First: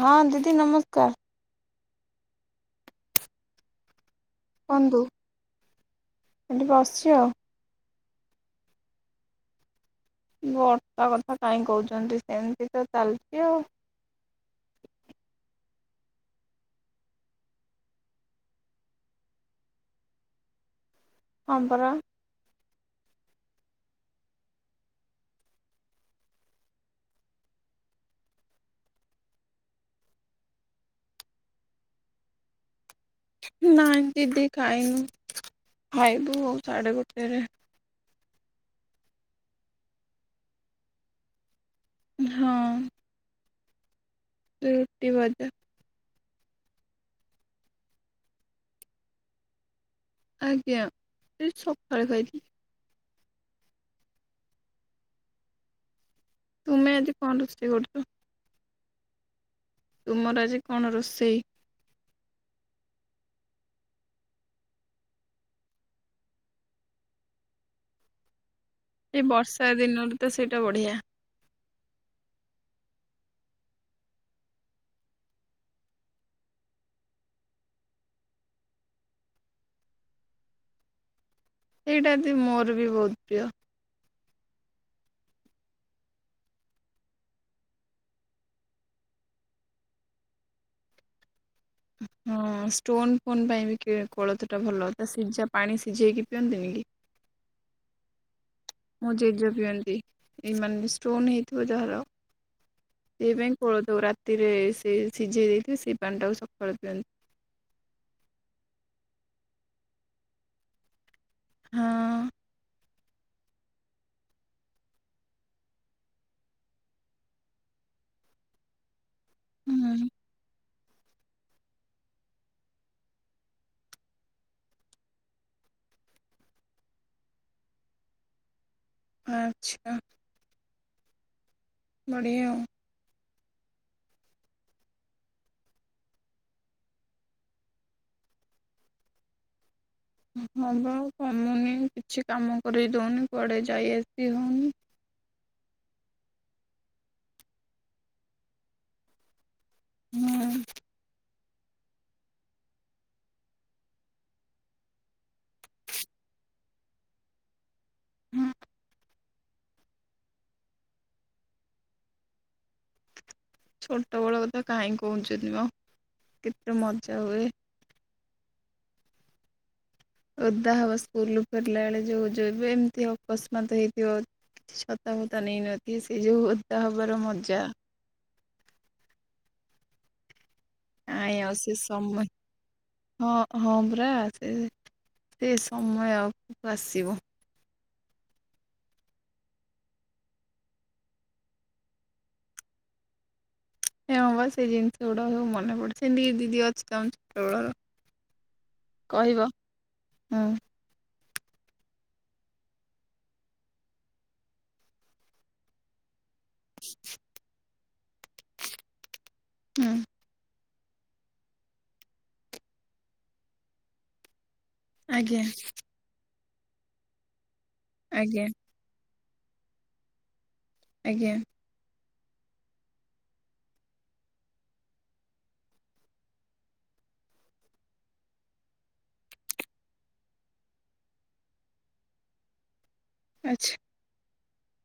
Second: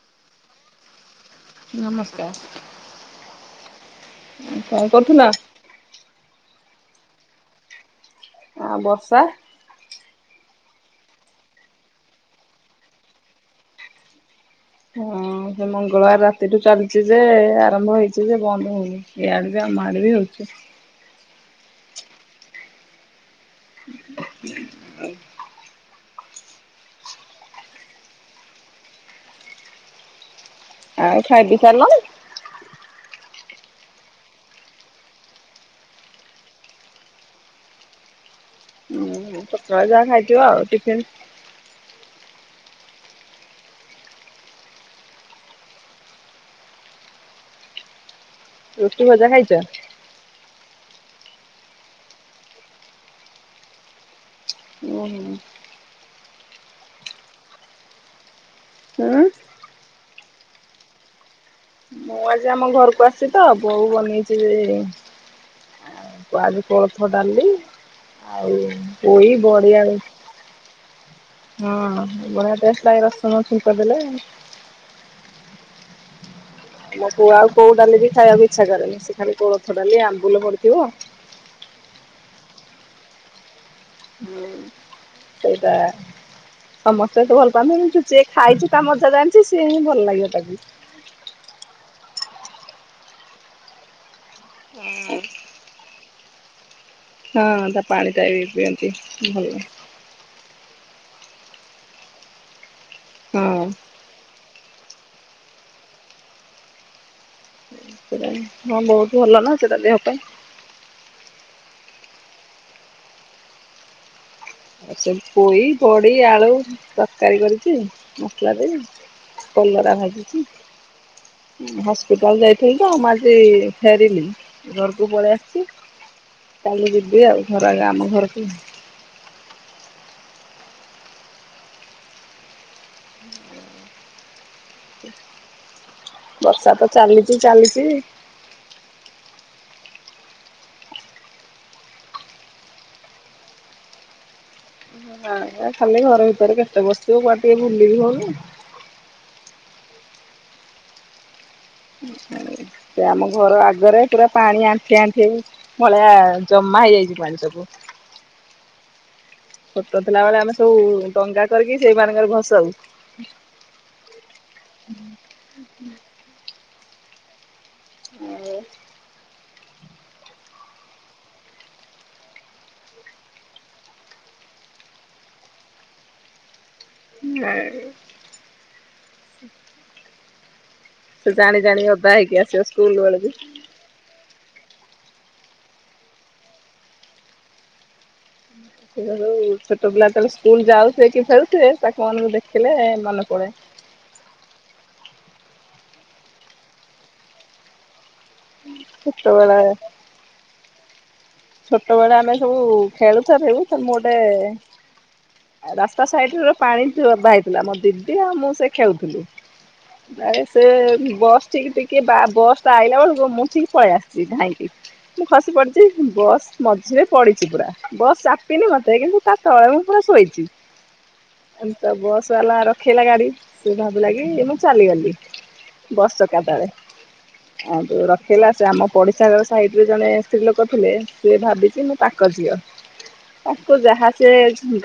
ହଁ ଦିଦି ନମସ୍କାର। ନମସ୍କାର। କଣ କୁହନ୍ତୁ କରୁଥିଲ? ବସିଛି ଆଉ। ଆଉ ବର୍ଷା ବର୍ଷା କଥା କାହିଁ କହୁଛନ୍ତି ସେମିତି ତ ଚାଲିଛି ଆଉ। ହଁ ସେ ମଙ୍ଗଳବାର ରାତିଠୁ ଆଉ ସେ ମଙ୍ଗଳବାର ରାତିରୁ ଚାଲିଚି ଯେ ଆରମ୍ଭ ହେଇଚି ଯେ ବନ୍ଦ ହୋଉନି। ଏଇଆଡେ ବି ଆମ ଆଡେ ବି [unintelligible] ହଁ ମ୍ପରା। [inaudible] ଆଉ ଖାଇପି ସାରଲଣି? ନାଇଁ ଦିଦି ଖାଇନୁ ଖାଇବୁ ସାଡେ ଗୋଟେରେ। ଛୁଆ ଯାହା ଖାଇଥିବ ଆଉ ଟିଫିନ ହଁ। ତୁ ରୁଟି ଭଜା। ରୁଟି ଭଜା ଖାଇଚ? ଆଜ୍ଞା ଏ ସକାଳେ ଖାଇଥିଲି। ଓହୋ ତୁମେ ଆଜି କଣ ରୋଷେଇ କରୁଚ? ଉଁ ତୁମର ଆଜି କଣ ରୋଷେଇ? ମୁଁ ଆଜି ଆମ ଘରକୁ ଆସି ତ ବୋଉ ବନେଇଚି ଯେ ଆଉ [unintelligible] କୋଳଥ ଡାଲି ଆଉ ଏଇ ପୋଇ ବର୍ଷା ବଢି ଆଳୁ ଦିନରେ ତ ସେଇଟା ବଢିଆ ହଁ [unintelligible] ପାଇ ରସୁଣ ଛୁଙ୍କ ଦେଲେ। ମୋ ପୁଅ ଆଉ କୋଉ ଡାଲି ବି ମୋ ଛୁଆ ଆଉ କୋଉ ଡାଲି ବି ଖାଇବାକୁ ଇଚ୍ଛା କରେନି ସିଏ ଖାଲି କୋଳଥ ଡାଲି ଆମ୍ବୁଲ ପଡିଥିବ ବିରିଡାଲି ମୋର ବି ବୋହୁତ ପ୍ରିୟ। ହୁଁ ସେଇ ପା ସମସ୍ତେ ତ ଭଲ ପାଆନ୍ତିନି ଚୁଚିକି ଖାଇଚି ତା ମଜା ଜାଣିଚି ସିଏ ହିଁ ଭଲ ଲାଗିବ ତାକୁ। [inaudible] ହଁ ଷ୍ଟୋନ ଫୋନ ପାଇଁ ବି କି କୋଳଥ ଟା ଭଲ ତା ସିଝା ପାଣ ଚିକିି ପିଅନ୍ତିନି କି? ହଁ ତା ପାଣି ଟା ବି ପିଅନ୍ତି ମୋ ଜେଜ ଭଲ। ପିଅନ୍ତି ଏଇ ମାନେ ଷ୍ଟୋନ ହେଇଥିବ। ଯାହାର ଏହି ପାଇଁ ହଁ ପଳଉଥିବ ପୂରା ଥିରେ ସେ ସିଝେଇ ଦେଇକି ସେଇ ପାଣି ଟାକୁ ସକାଳୁ ପିଅନ୍ତି। ପୂରା ହଁ ବହୁତ ଭଲ ନା ସେଟା ଦେହ ପାଇଁ। ହଁ ସେ ପୋଇ ବଡ଼ି ଆଳୁ ତରକାରୀ କରିଚି ମସଲା ଦେଇ। କଲରା ହୁଁ ଭାଜିଚି। ହସ୍ପିଟାଲ ଯାଇଥିଲି ତ ମୁ ଆଜି ଫେରିଲି ଘରକୁ ପଳେଇ ଆସଚି। କାଲି ଯିବି ଆଉ ଘର ଆଗ ଆମ ଘରକୁ। ଆଛା। ବଢ଼ିଆ ଆଉ। ବର୍ଷା ତ ଚାଲିଚି ଚାଲିଚି। ହବ କମୁନି କିଛି କାମ କରିଦଉନି କୁଆଡେ ଯାଇ ଆସି ହଉନି। ଆଜ୍ଞା ଖାଲି ଘର ଭିତରେ କେତେ ବସିବ କୁଆଡେ ଟିକେ ବୁଲିବି ହଉନି। ହୁଁ। ସେ ଆମ ଘର ଆଗରେ ପୁରା ପାଣି ଆଣ୍ଠିଏ ଆଣ୍ଠିଏ ହେଇ ଭଳିଆ ଜମା ହେଇଯାଇଚି ପାଣି ସବୁ। ହୁଁ। ଛୋଟ ଥିଲା ବେଳେ ଆମେ ସବୁ ଡଙ୍ଗା କରିକି ସେଇ ମାନଙ୍କର ଭସଉ। ଛୋଟ ବେଳ କଥା କାହିଁ କହୁଛନ୍ତି ମ କେତେ ମଜା ହୁଏ। ଆଉ ଓଦା ହବ ସ୍କୁଲୁ ଫେରିଲା ବେଳେ ଯଉ ଯେବେ ଏମିତି ଅକସମାତ ହେଇଥିବ। ଛତା ଫତା ନେଇନ ଥିବେ ସେ ଯୋଉ ଓଦା ହବାର ମଜା। ଆ [inaudible] ଆୟ ସେ ସମୟ ହେଇକି ଆସିବ ସ୍କୁଲ ବେଳକୁ। ହଁ ହଁ ପରା ସେ ସେ ସମୟ ଆଗକୁ ଆସିବ। ସେ ଛୋଟ ପିଲା ଯେତେବେଳେ ସ୍କୁଲ ଯାଉଥିବେ କି ଫେରୁଥିବେ ତାଙ୍କ ମାନଙ୍କୁ ଦେଖିଲେ ମନେ ପଡେ। ହେ ହଁ ବା ସେ ଜିନିଷ ଗୁଡାକ ସବୁ ମନେ ପଡୁଛି ଦିଦି ଅଛି ତମ ଛୋଟବେଳର କହିବ ଏତବେଳ ହୁଁ ଛୋଟ ବେଳେ ଆମେ ସବୁ ଖେଳୁ ଖେଳୁ ମୁଁ ଗୋଟେ ରାସ୍ତା ସାଇଡ ର ପାଣି ଡଭା ହେଇଥିଲା ମୋ ଦିଦି ଆଉ ମୁଁ ସେ ଖେଳୁଥିଲୁ। ହୁଁ ସେ ବସ୍ ଟିକି ଟିକେ ବା ବସଟା ଆଇଲା ବେଳକୁ ମୁଁ ଠିକ୍ ପଳେଇ ଆସିଛି ଧାଇଁକି ମୁଁ ଆଜ୍ଞା! ଖସି ପଡିଛି ବସ୍ ମଝିରେ ପଡିଚି ପୁରା ବସ୍ ଆଜ୍ଞା ଚାପିନି ମତେ କିନ୍ତୁ ତା ତଳେ ମୁଁ ପୁରା ଶୋଇଚି। ଆଜ୍ଞା ଏମତା ବସ୍ ବାଲା ରଖେଇଲା ଗାଡ଼ି ସେ ଭାବିଲା କି ମୁଁ ଚାଲିଗଲି ବସ୍ ଚକାତଳେ ହାଠୁ ରଖେଇଲା ସେ ଆମ ପଡିଶା ଘର ସଇଟରେ ଜଣେ ସ୍ତ୍ରୀ ଲୋକ ଥିଲେ ସେ ଭାବିଛି ମୁଁ ତାଙ୍କ ଝିଅ ତାକୁ ଆଚ୍ଛା ଯାହା ସେ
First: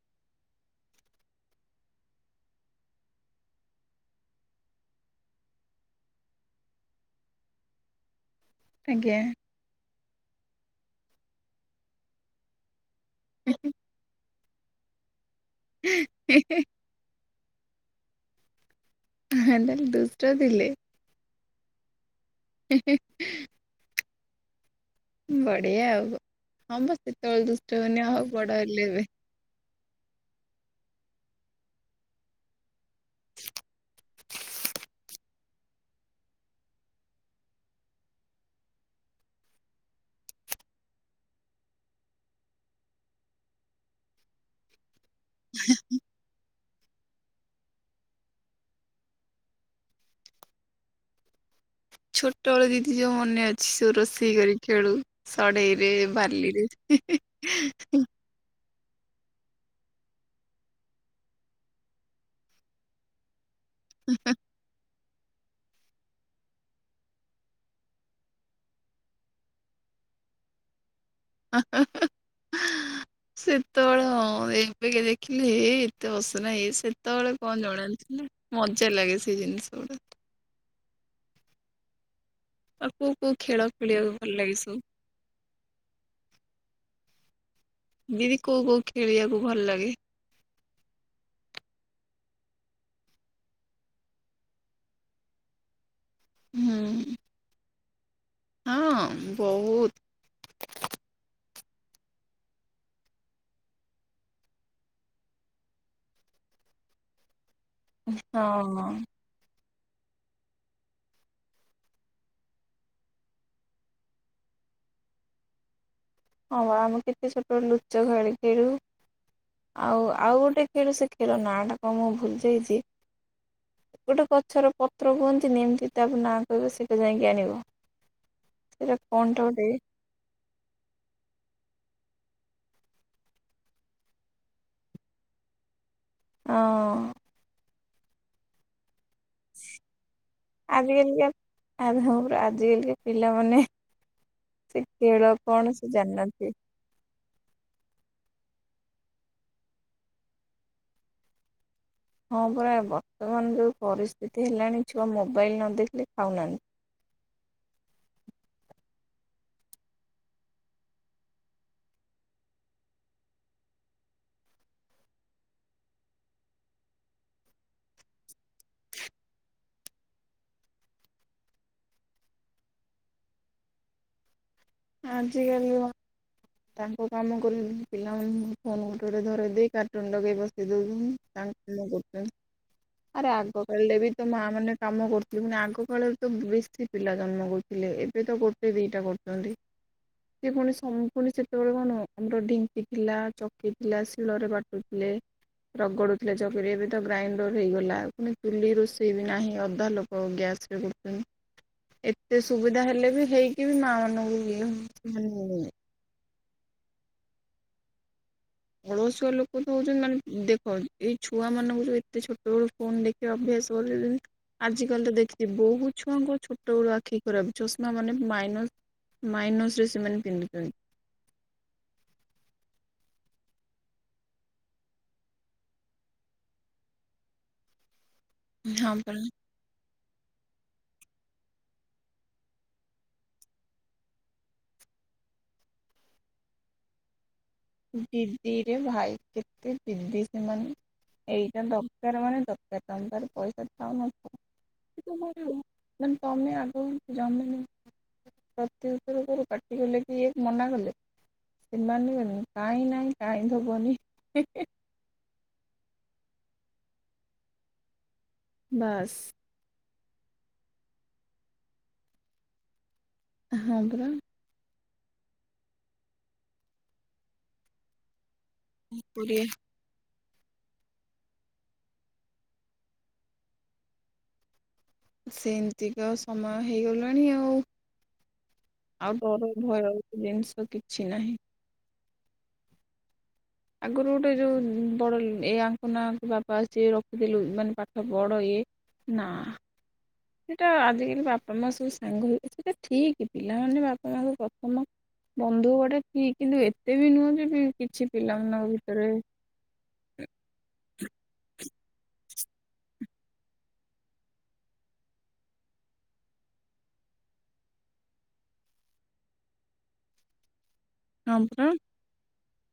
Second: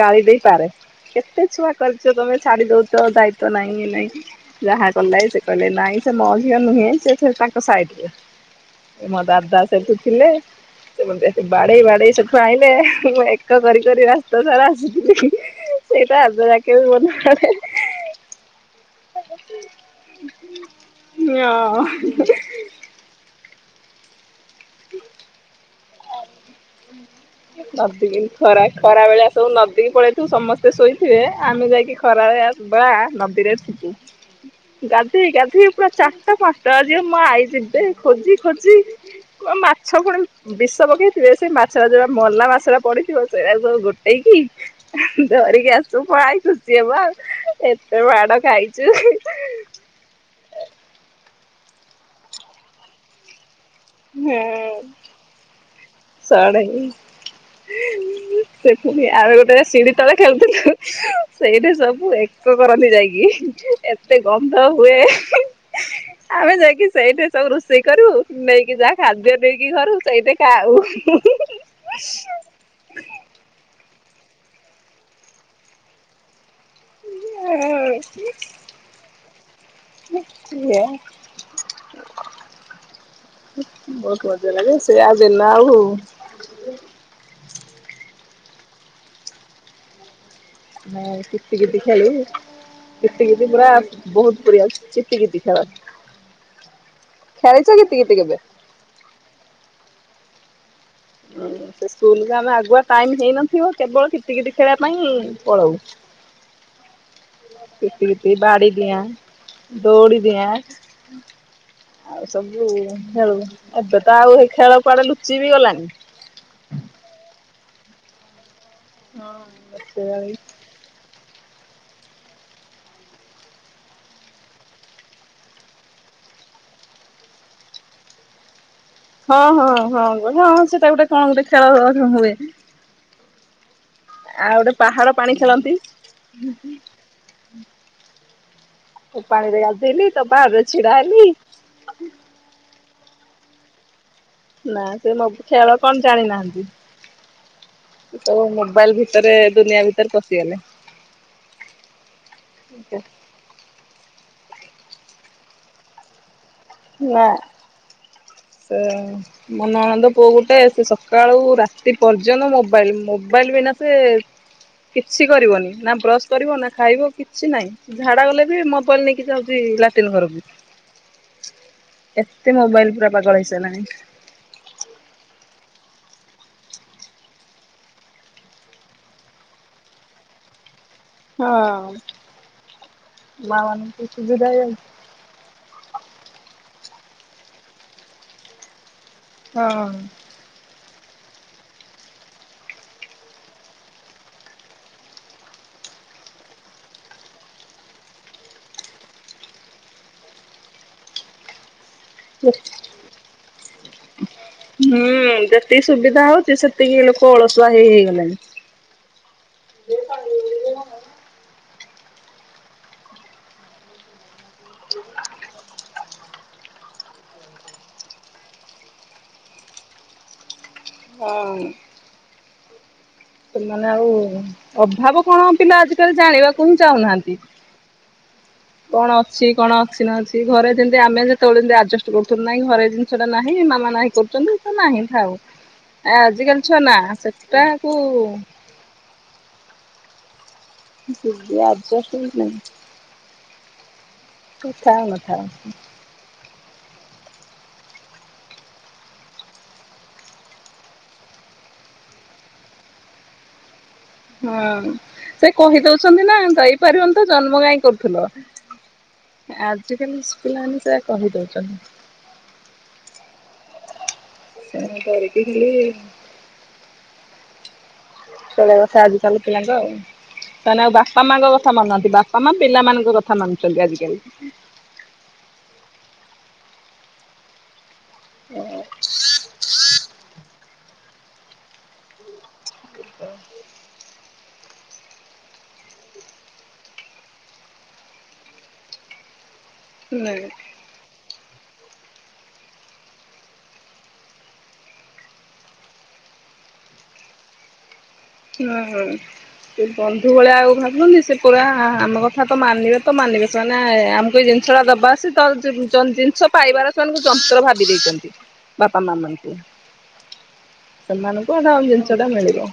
ଗାଳି ଦେଇ ପାରେ। କେତେ ଛୁଆ କରିଛ ତମେ ଛାଡି ଦଉଛ ଦାୟିତ୍ୱ ନାଇଁ ନାଇଁ ଯାହା କଲେ ସେ କହିଲେ ନାଇଁ ସେ ମହିଳା ନୁହେ ସେ ତାଙ୍କ ସାଇଡ ଆଜ୍ଞା। ମୋ ଦାଦା ସେଠୁ ଥିଲେ ସେ ମୋତେ ବାଡେଇ ବାଡେଇ ସେଠୁ ଆଇଁଲେ। ମୁଁ ଏକ କରି କରି ରାସ୍ତା ସାରା ଆସିଥିଲି ସେଇଟା ଏବେ ଯାକେ ମୋର [inaudible] ଦୁଷ୍ଟ ଥିଲେ। ଓ ହିଁ ହିଁ ବଢ଼ିଆ ଆଉ। ହଁ ବା ସେତେବେଳେ ଦୁଷ୍ଟ ହଉନି ନଦୀ ଆଉ ବଡ ଖରା ହେଲେ ଏବେ। ଖରା ବେଳିଆ ସବୁ ନ ଏତିକି ପଳେଇଥିବୁ ସମସ୍ତେ ଶୋଇଥିବେ ଆମେ ଯାଇକି ଖରାବେଳିଆ ବା ନଦୀରେ ଥିବୁ ଗା ଗାଧେଇ ଗଧେଇ ପୁରା ଚାରଟା ପାଞ୍ଚଟା ବାଜିବ ମୋ ଆଇ ଯିବେ ଖୋଜି ଖୋଜି ମାଛ ପୁଣି ବିଷ ପକେଇଥିବେ ସେ ମାଛଟା ଯୋଉଟା ମଲା ମାଛ ରା ପଡିଥିବ ସେଇରା ସବୁ ଗୋଟେଇ କି ଧରିିକି ଆସୁ ପଳାଇ ଏତେ ମାଡ଼ ଖାଇଛୁ ଛୋଟବେଳୁ ଦିଦି ଯୋଉ ମନେ ଅଛି ସବୁ ରୋଷେଇ କରି ହୁଁ ଖେଳୁ ସଢେଇରେ ବାଲିରେ ସଢେଇ ସେ ପୁଣି ଆଉ ଗୋଟେ ସିଢି ତଳେ ଖେଳୁଥିଲୁ ସେଇଠି ସବୁ ଏକ କରନ୍ତି ଯାଇକି ଏତେ ଗନ୍ଧ ହୁଏ ଆମେ ଯାଇକି ସେଇଠି ସବୁ ରୋଷେଇ କରୁ ନେଇକି ଯାହା ଖାଦ୍ୟ ନେଇକି ଘରୁ ସେଇଠେ ଖାଉ। ଶୀତଳ ହଁ, ଏବେ କେ ଦେଖିଲି ହେଇ ହେଇ ଏତେ ନାଇ ସେତେବେଳେ କଣ ଜଣାନ୍ତି ଇଏ ମଜା ଲାଗେ ସେ ଜିନିଷ ଗୁଡା ଆଉ କୋଉ କୋଉ ଖେଳ ଖେଳିବାକୁ ବହୁତ ଭଲ ମଜା ଲାଗେ ସବୁ ସେୟାଦିନ ଆଉ ଦିଦି କୋଉ କୋଉ ଖେଳିବାକୁ ଭଲ ଲାଗେ? ଆମେ କିତି କିତି ଖେଳୁ। କିତି କିତି ପୁରା ବହୁତ ବରିଆ କିତି କିତି ଖେଳ ହୁଁ ଖେଳିଛ କିତି କିତି କେବେ? ହଁ, ବହୁତ। ହଁ, ସେ ସ୍କୁଲକୁ ଆମେ ଆଗୁଆ ଟାଇମ ହେଇନଥିବ କେବଳ କିତି କିତି ଖେଳିବା ପାଇଁ ପଳଉ। କିତି କିତି, ହଁ ବାଡ଼ି ହଁ ଡିଆଁ, ଦୌଡ଼ି ଡିଆଁ ଆଉ ସବୁ ଖେଳୁ ଏବେ ତ ଆଉ ହେଇ ଖେଳ କୁଆଡେ ଲୁଚି ବି ଗଲାଣିି। ହଁ ବା ଆମେ କେତେ ଛୋଟ ବେଳେ ଲୁଚକାଳି ଖେଳୁ ଆଉ ଆଉ ଗୋଟେ ଖେଳୁ ସେ ଖେଳ ନାଁଟା କ ମୁଁ ଭୁଲ ଯାଇଛି। ଗୋଟେ ଗଛର ପତ୍ର କୁହନ୍ତି ନେମିତି ତାପରେ ନାଁ କହିବ ସେଇଟା ଯାଇକି ଆଣିବ। [inaudible] ସେଇଟା କଣଟା ହଁ ଗୋଟେ ହଁ ହଁ ହଁ ସେଟା ଗୋଟେ କଣ ଗୋଟେ ଖେଳ ହ ହ ହୁଏ। ଆଉ ଗୋଟେ ପାହାଡ ପାଣି ଖେଳନ୍ତି ହୁଁ ହୁଁ। ହଁ ପାଣିରେ ଗାଧେଇଲି ତୋ ପାହାଡରେ ଛିଡା ହେଲି। ଆଜିକାଲିକା ଆଜିକାଲିକା ପିଲାମାନେ। ନା ସେ ମ ଖେଳ ଖେଳ ସେ କଣ ଜାଣିନଥିବେ। ଜାଣିନାହାନ୍ତି। ତ ମୋବାଇଲ ଭିତରେ ଦୁନିଆ ଭିତରେ ପଶିଗଲେ। ହଁ ପରା ବର୍ତ୍ତମାନ ଯୋଉ ପରିସ୍ଥିତି ହେଲାଣି ଛୁଆ ମୋବାଇଲ ନ ଦେଖିଲେ ଖାଉନା ନା। ସେ ମୋ ନଣନ୍ଦେଇ ପୁଅ ଗୋଟେ ସେ ସକାଳୁ ରାତି ପର୍ଯ୍ୟନ୍ତ ମୋବାଇଲ ମୋବା କହିଲୁ କାହିଁକି ନା ସେ। କିଛି କରିବନି ନା ବ୍ରଶ କରିବ ନା ଖାଇବ କିଛି ନାହିଁ ସେ ଝାଡା ଗଲେ ବି ମୋବାଇଲ ନେଇକି ଯାଉଛି। ଲାଟିନ ଘରକୁ ଏତେ ମୋବାଇଲ ପୁରା ପାଗଳ ହେଇସାରିଲାଣି। ଆଜିକାଲି ତାଙ୍କ କାମ କରୁଛନ୍ତି ପିଲାମାନଙ୍କୁ ଫୋନ ଗୋଟେ ଗୋଟେ ଧରେଇ ଦେଇ କାର୍ଟୁନ ଲଗେଇ ବସେ [unintelligible] ହଁ ତାଙ୍କ କାମ କରୁଛନ୍ତି। ଆରେ ମା ଆଗ କାଳରେ ମାନଙ୍କୁ ବି ତ ମା ସୁବିଧା ମାନେ ହେଇଯାଉଛି। କାମ କରୁଥିଲେ ପୁଣି ଆଗ କାଳରେ ତ ବେଶୀ। ପିଲା ଜନ୍ମ କରୁଥିଲେ ଏବେ ତ ଗୋଟେ ଦିଟା କରୁଛନ୍ତି ହଁ ସେ ପୁଣି ସମ ପୁଣି ସେତେବେଳେ କଣ ଆମର ଢିଙ୍କି ଥିଲା ଚକି ଥିଲା ଶିଳରେ ବାଟୁ ଥିଲେ। ରଗଡୁଥିଲେ ଚକିରେ ଏବେ ତ ଗ୍ରାଇଣ୍ଡର ହେଇଗଲା ପୁଣି ଚୁଲି ରୋଷେଇ ବି ନାହିଁ ଅଧା ଲୋକ ଗ୍ୟା- ଏ ସି ରେ ଗଡୁଛନ୍ତି ଏତେ ସୁବିଧା ହେଲେ ବି ହେଇକି ବି ମା ମାନଙ୍କୁ ଇଏ ହୁଁ ମାନେ ଯେତିକି ସୁବିଧା ହଉଛି ସେତିକି ଲୋକ ଅଳସୁଆ ହେଇ ହେଇଗଲେଣି ଅଳସୁଆ ଲୋକ ତ ହଉଛନ୍ତି ମାନେ ଦେଖ ଏଇ ଛୁଆ ମାନଙ୍କୁ ଯୋଉ ଏତେ ଛୋଟ ବେଳୁ ଫୋନ ଦେଖିବା ଅଭ୍ୟାସ କଲେ ଆଜି କାଲି ତ ଦେଖିଥିବୁ ବହୁତ ଛୁଆଙ୍କୁ ଛୋଟ ବେଳୁ ଆ ଠିକ କର ଚଷମା ମାନେ ମାଇସ ମାଇନସ ରେ ସେମାନେ ପିନ୍ଧୁଛନ୍ତି। ହଁ। ସେମାନେ ଆଉ ଅଭାବ କଣ ପିଲା ଆଜିକାଲି ଜାଣିବାକୁ ହିଁ ଚାହୁଁନାହାନ୍ତି। ହଁ କଣ ପରା। ଅଛି କଣ ଅଛି ନା ସେଇ ଘରେ ଯେମିତି ଆମେ ଯେତେବେଳେ ଯେମିତି ଆଡଜଷ୍ଟ କରୁଥିଲୁ ନାହିଁ ଘରେ ଜିନିଷଟା ନାହିଁ ମାମା ନାହିଁ କରୁଛନ୍ତି ତ ନାହିଁ ଥାଉ। ଆ ଆଜିକାଲି ଛୁଆ ନା ସେଟା କୁ। ଇରେ ଭାଇ କେତେ ଜିଦି ସେମାନେ। ଏଇଟା ଆଡଜଷ୍ଟ ଦରକାର ମାନେ ଦରକାର ତମ ପାଖରେ ପଇସା ଥାଉ ନଥାଉ ସବୁ ଥାଉ ନ ଥାଉ। କହୁନୁ ଜମି ଜମା ପ୍ରତିଉତ୍ତର କରୁ ପାଟି କଲେ ବି ଇଏ ମନା କଲେ ସେମାନେ ଉଁ କାହିଁ ନାହିଁ କାହିଁ ଧବନି। ହୁଁ ସେ କହିଦଉଛନ୍ତି ନା ଯାଇପାରିବନି ତ ଜନ୍ମ କାଇଁ କରୁଥିଲ? ବାସ୍। ସେ ଖାଲି ସ୍କୁଲ ଆଣି ସେୟା କହିଦଉଛନ୍ତି। ହଁ ପରା। ସେମାନେ କରିକି ବି। ଚଳେଇବା କଥା ଆଜିିକାଲି କରିବା ପିଲାଙ୍କୁ ଆଉ। ମାନେ ଆଉ ବାପା ମାଙ୍କ କଥା ମାନୁନାହାନ୍ତି ବାପା ମା ପିଲାମାନଙ୍କ କଥା ମାନୁଛନ୍ତି ଆଜିକାଲି। ସେମିତିକା ସମୟ ହେଇଗଲାଣି ଆଉ। ଆଉ ଡର ଭୟ ତ ଜିନିଷ କିଛି ନାହିଁ। ଆଗରୁ ଗୋଟେ ଯୋଉ ବଡ଼ ଏ ଆଙ୍କ ନାଙ୍କ ବାପା ସେ ରଖିଥିଲୁ ମାନେ ପାଠ ପଢ଼ ଇଏ ନା ନାଇଁ। ସେଟା ଆଜିକାଲି ବା ତମ ସବୁ ସାଙ୍ଗ [unintelligible] ସେଟା ଠିକ ପିଲାମାନେ ବାପା ମା ସବୁ ପ୍ରଥମ ବନ୍ଧୁହବାଟା ଠିକ ଯେ, ଏତେ ବି ନୁହଁ ଯେ କିଛି ପିଲାମାନଙ୍କ ହଁ ହଁ। ଭିତରେ ସେ ବନ୍ଧୁ ଭଳିଆ ଆଉ ଭାବୁନି, ସେ ପୁରା ଆମର [unintelligible] କଥା ତ ମାନିବେ ତ ମାନିବେ। ସେମାନେ ଆମକୁ ଏଇ ଜିନିଷ ଟା ଦବା ଅଛି ତାପରେ ଜ ଜୁଁନ୍ ଜିନିଷ ପାଇବାରେ ସେମାନଙ୍କୁ ପୁରା ଭାବି ଦେଇଛନ୍ତି, ବାପା ମା ମାନିକି। ହଁ ସେମାନଙ୍କୁ ପରା ହେଟା ଆଉ ଜିନିଷ ଟା ମିଳିବ।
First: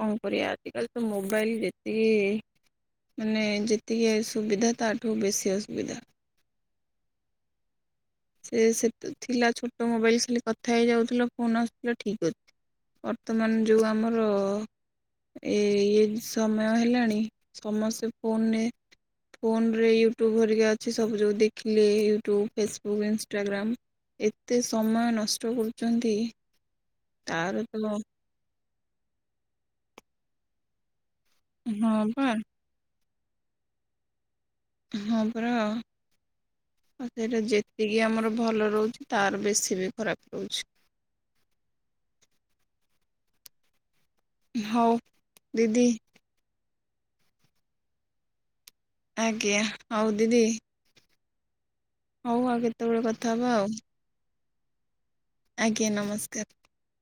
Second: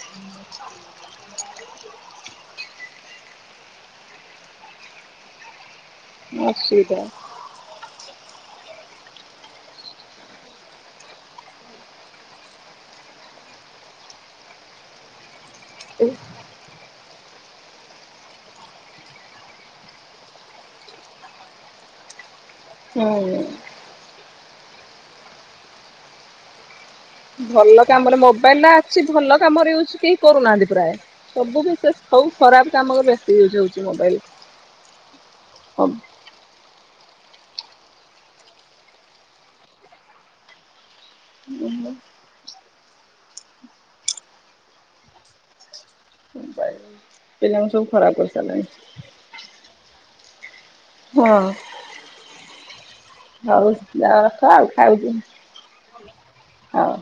କଣ କରିବା, ଆଜିକାଲି ତ ମୋବାଇଲ୍ ଯେତିକି ମାନେ ଯେତିକି ଏ ସୁବିଧା ତାଠୁ ବେଶୀ ଅସୁବିଧା। ଅସୁବିଧା। ସେ ସେତେ ଥିଲା ଛୋଟ ମୋବାଇଲ ଖାଲି କଥା ହେଇଯାଉଥିଲ ଫୋନ ଆସୁଥିଲା ଠିକ ଅଛି। ବର୍ତ୍ତମାନ ଯୋଉ ଆମର ଏଇ ହୁଁ ଜ୍ ସମୟ ହେଲାଣି ସମସ୍ତେ ଫୋନରେ ଫୋନ ରେ ୟୁଟ୍ୟୁବ ହେରିକା ଅଛି। ସବୁୁ ଯୋଉ ଦେଖିଲେ ୟୁଟ୍ୟୁବ, ଫେସ୍ ଇଷ୍ଟାଗ୍ରାମ୍ ଏତେ ସମୟ ନଷ୍ଟ କରୁଛନ୍ତି? ତାର ତ ଭଲ ହଁ କାମରେ ମୋବାଇଲ ଟା ଅଛି ଭଲ କାମରେ ୟୁଜ୍ କେହି କରୁନାହାନ୍ତି ପ୍ରାୟ। ଏବେ ବିଶେଷ ପା ସବୁ ଖରାପ କାମରେ ବେଶୀ ୟୁଜ୍ ହଉଛି ମୋବାଇଲ୍। ହଁ ପରା। ଆଉ ସେଟା ଯେତିକି ଆମର ଭଲ ରହୁଛି, ତାର ବେଶୀ ବି ଖରାପ୍ ରହୁଛି। [unintelligible] ହଉ, ଦିଦି ମୋବାଇଲ୍ ପିଲାମାନେ ସବୁ ଖରାପ କରିସାରିଲାଣି। ଆଜ୍ଞା, ହଉ ଦିଦି ହଁ। ହଉ, ଆଉ କେତେବେଳେ କଥା ହବା ଆଉ। ହଉ [unintelligible] ଆଜ୍ଞା ନମସ୍କାର। ହଉ।